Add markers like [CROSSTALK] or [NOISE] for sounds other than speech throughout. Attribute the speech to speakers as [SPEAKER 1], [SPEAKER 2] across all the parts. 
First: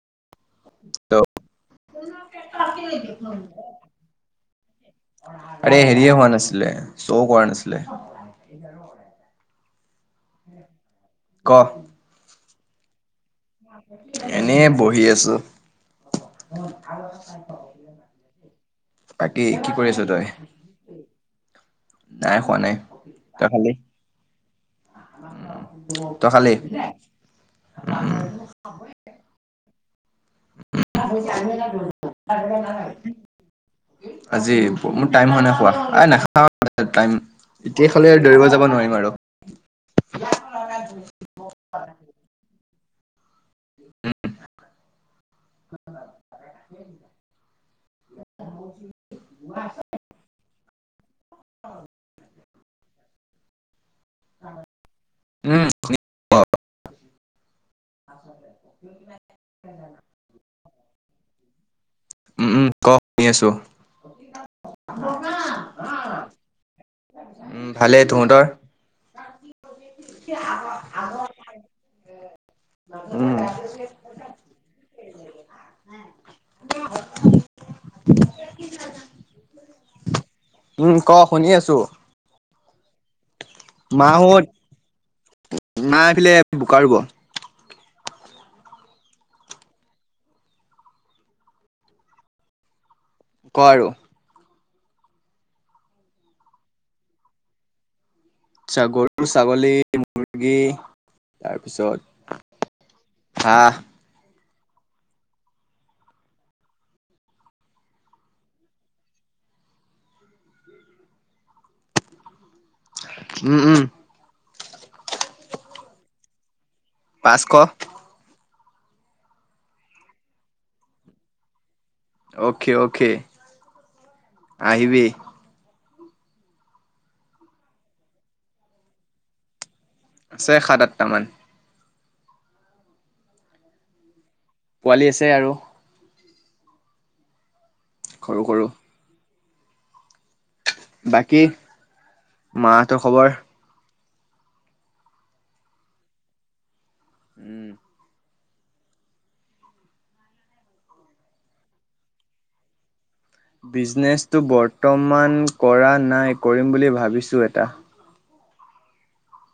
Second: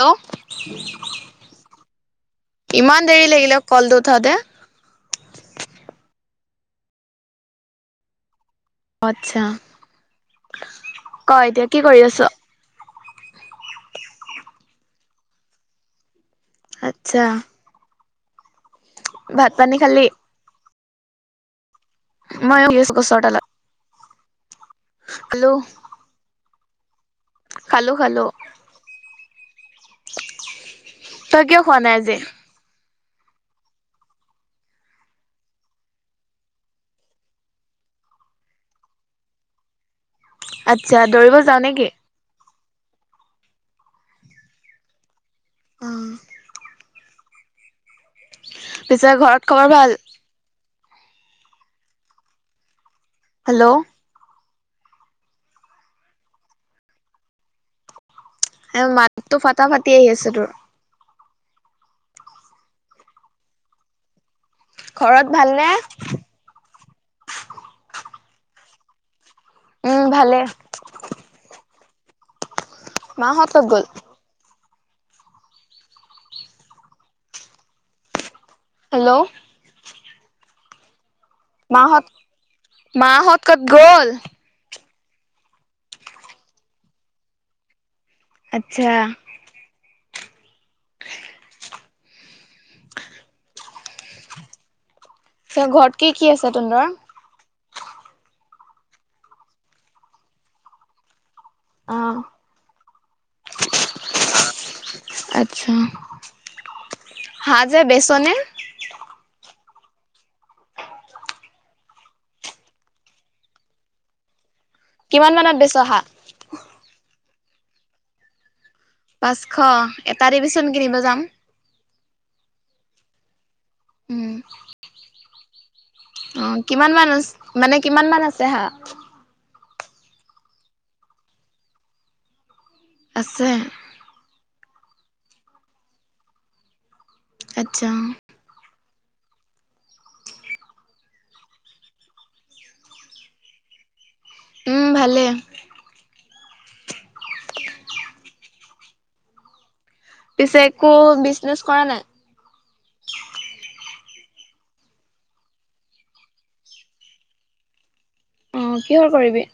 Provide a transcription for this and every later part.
[SPEAKER 1] Hello
[SPEAKER 2] hello
[SPEAKER 1] ইমান দেৰি লাগিলে কলটো উঠাওঁতে।
[SPEAKER 2] আৰে হেৰিয়ে হোৱা নাছিলে, চৌ কৰা নাছিলে।
[SPEAKER 1] অ, আত্ছা, ক এতিয়া কি কৰি আছ।
[SPEAKER 2] এনেই বহি আছোঁ।
[SPEAKER 1] আচ্ছা
[SPEAKER 2] বাকী
[SPEAKER 1] ভাত
[SPEAKER 2] কি
[SPEAKER 1] পানী
[SPEAKER 2] কৰি আছ
[SPEAKER 1] খালি?
[SPEAKER 2] তই? নাই খোৱা নাই
[SPEAKER 1] [INAUDIBLE] গছৰ
[SPEAKER 2] তই
[SPEAKER 1] তলত।
[SPEAKER 2] খালি
[SPEAKER 1] হেল্ল'।
[SPEAKER 2] তই খালি।
[SPEAKER 1] খালো
[SPEAKER 2] উম।
[SPEAKER 1] খালো। তই কিয় খোৱা নাই আজি?
[SPEAKER 2] [INAUDIBLE]
[SPEAKER 1] [UNINTELLIGIBLE]
[SPEAKER 2] আজি মোৰ টাইম হোৱা নাই খোৱা [UNINTELLIGIBLE] এতিয়া খালে দৌৰিব যাব নোৱাৰিম আৰু।
[SPEAKER 1] আচ্ছা দৌৰিব যাওঁ নে কি।
[SPEAKER 2] উম। [UNINTELLIGIBLE]
[SPEAKER 1] পিছে ঘৰত খবৰ ভাল
[SPEAKER 2] অ
[SPEAKER 1] হেল্ল'
[SPEAKER 2] উম
[SPEAKER 1] এ মাতটো ফাটা ফাটি আহি আছে তোৰ
[SPEAKER 2] উ উম ক শুনি আছো
[SPEAKER 1] ঘৰত ভালনে?
[SPEAKER 2] উম ভালে তহঁতৰ
[SPEAKER 1] উম ভালে মাহঁত ক'ত গ'ল?
[SPEAKER 2] উম [INAUDIBLE]
[SPEAKER 1] হেল্ল'
[SPEAKER 2] উম ক শুনি আছো
[SPEAKER 1] মা হত
[SPEAKER 2] মা হত মা আহিলে বোকা ৰুব।
[SPEAKER 1] আচ্ছা
[SPEAKER 2] কোৱা আৰু
[SPEAKER 1] ঘৰত কি কি আছে তহতৰ
[SPEAKER 2] আচ্ছা গৰু, ছাগলী, মুৰ্গী
[SPEAKER 1] অ
[SPEAKER 2] তাৰপিছত হাঁহ
[SPEAKER 1] আচ্ছা হাঁহ যে বেচনে
[SPEAKER 2] উম উম
[SPEAKER 1] কিমান মানত বেচ হাঁহ
[SPEAKER 2] পাঁচশ
[SPEAKER 1] পাঁচশ এটা দিবিচোন কিনিব যাম।
[SPEAKER 2] অকে অ'কে
[SPEAKER 1] উম
[SPEAKER 2] আহিবি
[SPEAKER 1] অ কিমান মান আ মানে কিমান মান আছে হাঁহ
[SPEAKER 2] আছে সাত আঠটামান
[SPEAKER 1] আছে
[SPEAKER 2] পোৱালি আছে আৰু
[SPEAKER 1] আচ্ছা
[SPEAKER 2] সৰু সৰু বাকী মা হঁতৰ খবৰ
[SPEAKER 1] উম ভালে
[SPEAKER 2] উম
[SPEAKER 1] পিছে একো বিজনেচ কৰা নাই
[SPEAKER 2] বিজনেচটো বৰ্তমান কৰা নাই কৰিম বুলি ভাবিছোঁ এটা।
[SPEAKER 1] অঁ কিহৰ কৰিবি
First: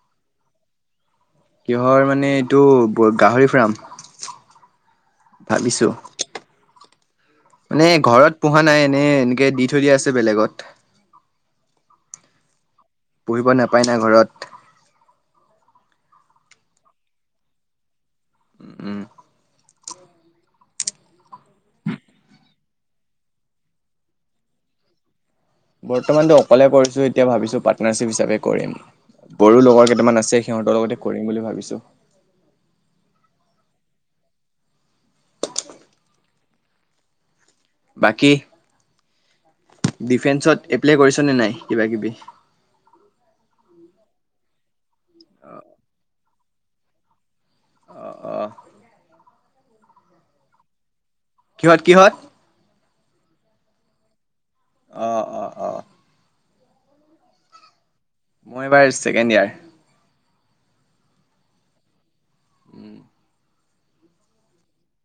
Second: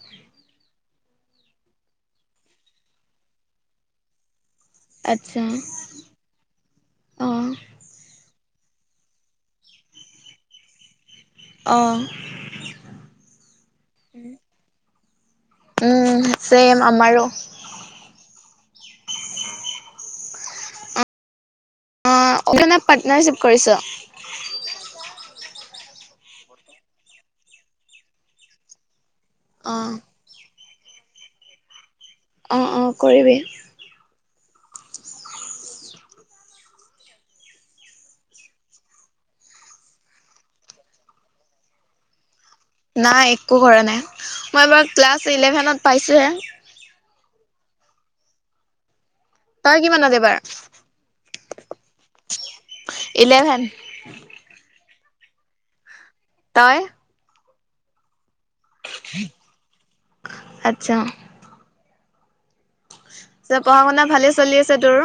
[SPEAKER 2] কিহৰ মানে এইটো ব গাহৰি ফাৰ্ম
[SPEAKER 1] আচ্ছা
[SPEAKER 2] ভাবিছো
[SPEAKER 1] অ
[SPEAKER 2] মানে ঘৰত পোহা নাই এনে এনেকে দি থৈ দিয়া আছে বেলেগত।
[SPEAKER 1] অঁ
[SPEAKER 2] পুহিব নাপায় না ঘৰত
[SPEAKER 1] উম চেম আমাৰো
[SPEAKER 2] উম,
[SPEAKER 1] অ অকলে না পাৰ্টনাৰশ্বিপ কৰিছ
[SPEAKER 2] বৰ্তমানতো অকলে কৰিছো এতিয়া ভাবিছো পাৰ্টনাৰশ্বিপ হিচাপে কৰিম বড়ো
[SPEAKER 1] অ।
[SPEAKER 2] লগৰ কেইটামান আছে সিহঁতৰ লগতে কৰিম বুলি ভাবিছো।
[SPEAKER 1] অঁ অঁ কৰিবি
[SPEAKER 2] বাকী ডিফেন্সত এপ্লাই কৰিছ নে নাই কিবা কিবি
[SPEAKER 1] নাই একো কৰা নাই মই এবাৰ ক্লাছ ইলেভেনত পাইছোঁহে
[SPEAKER 2] অ অ
[SPEAKER 1] তই কিমানত এইবাৰ?
[SPEAKER 2] কিহত কিহত?
[SPEAKER 1] ইলেভেন।
[SPEAKER 2] অঁ অ অ।
[SPEAKER 1] তই?
[SPEAKER 2] মই এইবাৰ ছেকেণ্ড ইয়াৰ।
[SPEAKER 1] আচ্ছা।
[SPEAKER 2] উম।
[SPEAKER 1] ত পঢ়া শুনা ভালেই চলি আছে তোৰ?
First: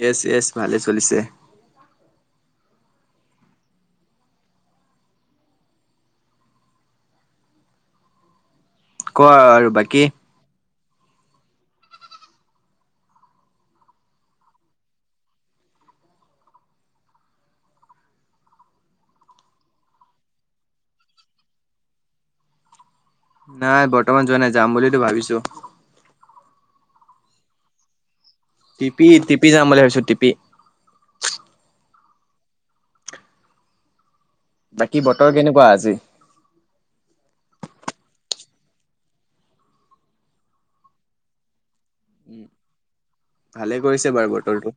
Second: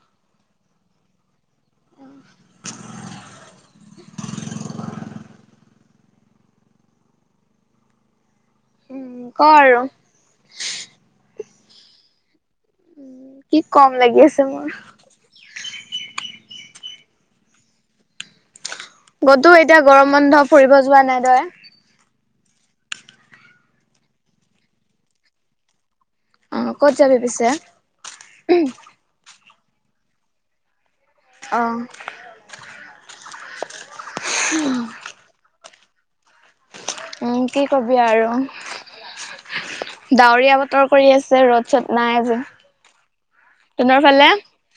[SPEAKER 2] য়েছ য়েছ ভালে চলিছে।
[SPEAKER 1] [UNINTELLIGIBLE]
[SPEAKER 2] ক আৰু বাকী?
[SPEAKER 1] কি কম লাগি আছে মোৰ। কতো এতিয়া গৰম বন্ধ ফুৰিব যোৱা নাই তই?
[SPEAKER 2] নাই বৰ্তমান যোৱা নাই যাম বুলিতো ভাবিছো।
[SPEAKER 1] অ ক'ত যাবি পিছে?
[SPEAKER 2] টপি টপি যাম বুলি ভাবিছো টিপি।
[SPEAKER 1] অঁ।
[SPEAKER 2] বাকী বতৰ কেনেকুৱা আজি?
[SPEAKER 1] উম কি কবি আৰু ডাৱৰীয়া বতৰ কৰি আছে ৰ'দ চদ নাই যে
[SPEAKER 2] ভালে
[SPEAKER 1] তহঁতৰ
[SPEAKER 2] কৰিছে
[SPEAKER 1] ফালে?
[SPEAKER 2] বাৰু বতৰটো।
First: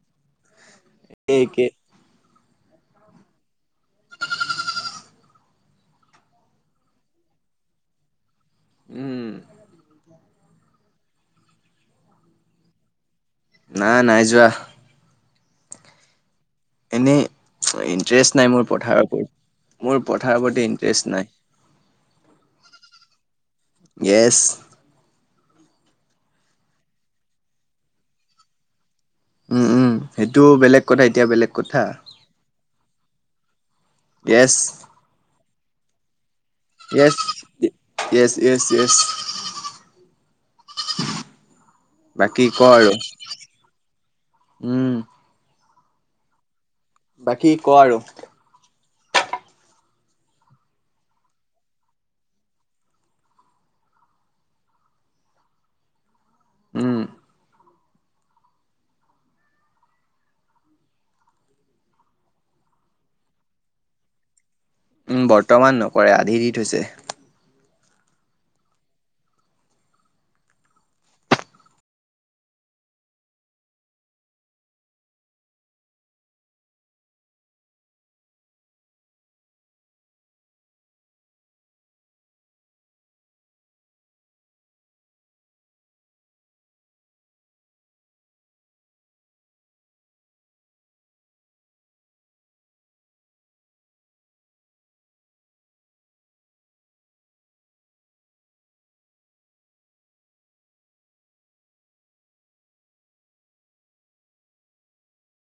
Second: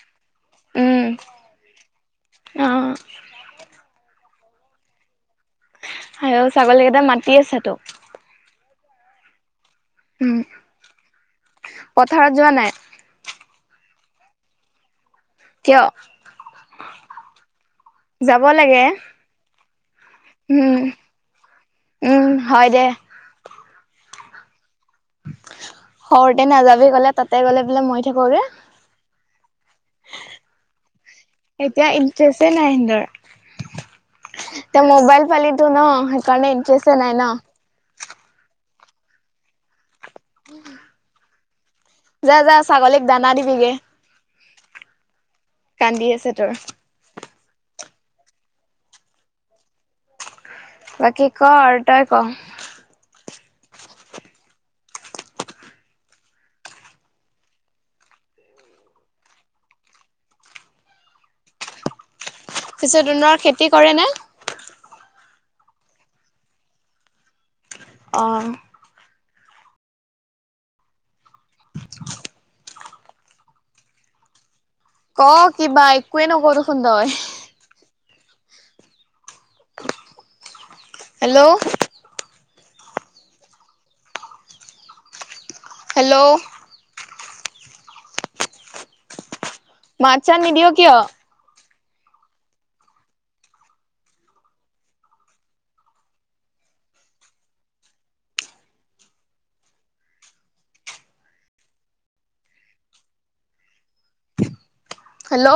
[SPEAKER 2] এ একে
[SPEAKER 1] উম অ আয়ো ছাগলীকেইটা মাতি আছে তোক?
[SPEAKER 2] উম।
[SPEAKER 1] উম পথাৰত যোৱা নাই?
[SPEAKER 2] নাই নাই যোৱা।
[SPEAKER 1] কিয়?
[SPEAKER 2] এনেই ইণ্টেৰেষ্ট
[SPEAKER 1] যাব
[SPEAKER 2] নাই মোৰ
[SPEAKER 1] লাগে।
[SPEAKER 2] পথাৰৰ ওপৰত মোৰ পথাৰৰ ওপৰত
[SPEAKER 1] উম,
[SPEAKER 2] ইণ্টেৰেষ্ট নাই।
[SPEAKER 1] উম হয় দে।
[SPEAKER 2] ইয়েছ।
[SPEAKER 1] শৰতে নাযাবি ক'লে তাতে গ'লে বোলে মৰি থাক গৈ?
[SPEAKER 2] উম উম সেইটোও বেলেগ কথা। এতিয়া বেলেগ কথা।
[SPEAKER 1] [UNINTELLIGIBLE] নাই‌ ইহঁতৰ
[SPEAKER 2] য়েছ।
[SPEAKER 1] তই মোবাইল পালিতো ন সেইকাৰণে interest
[SPEAKER 2] yes yes yes yes.
[SPEAKER 1] যা যা ছাগলীক দানা দিবিগে।
[SPEAKER 2] উম
[SPEAKER 1] কান্দি আছে তোৰ
[SPEAKER 2] বাকী ক আৰু?
[SPEAKER 1] বাকী ক আৰু তই ক?
[SPEAKER 2] উম
[SPEAKER 1] পিছে তুহুঁতৰ খেতি কৰেনে?
[SPEAKER 2] বৰ্তমান নকৰে আধি দি থৈছে।
[SPEAKER 1] অ' [INAUDIBLE] ক কিবা? একোৱে নকৱ দেখোন তই? হেল্ল' হেল্ল' মাত চাত নিদিয় কিয়? হেল্ল'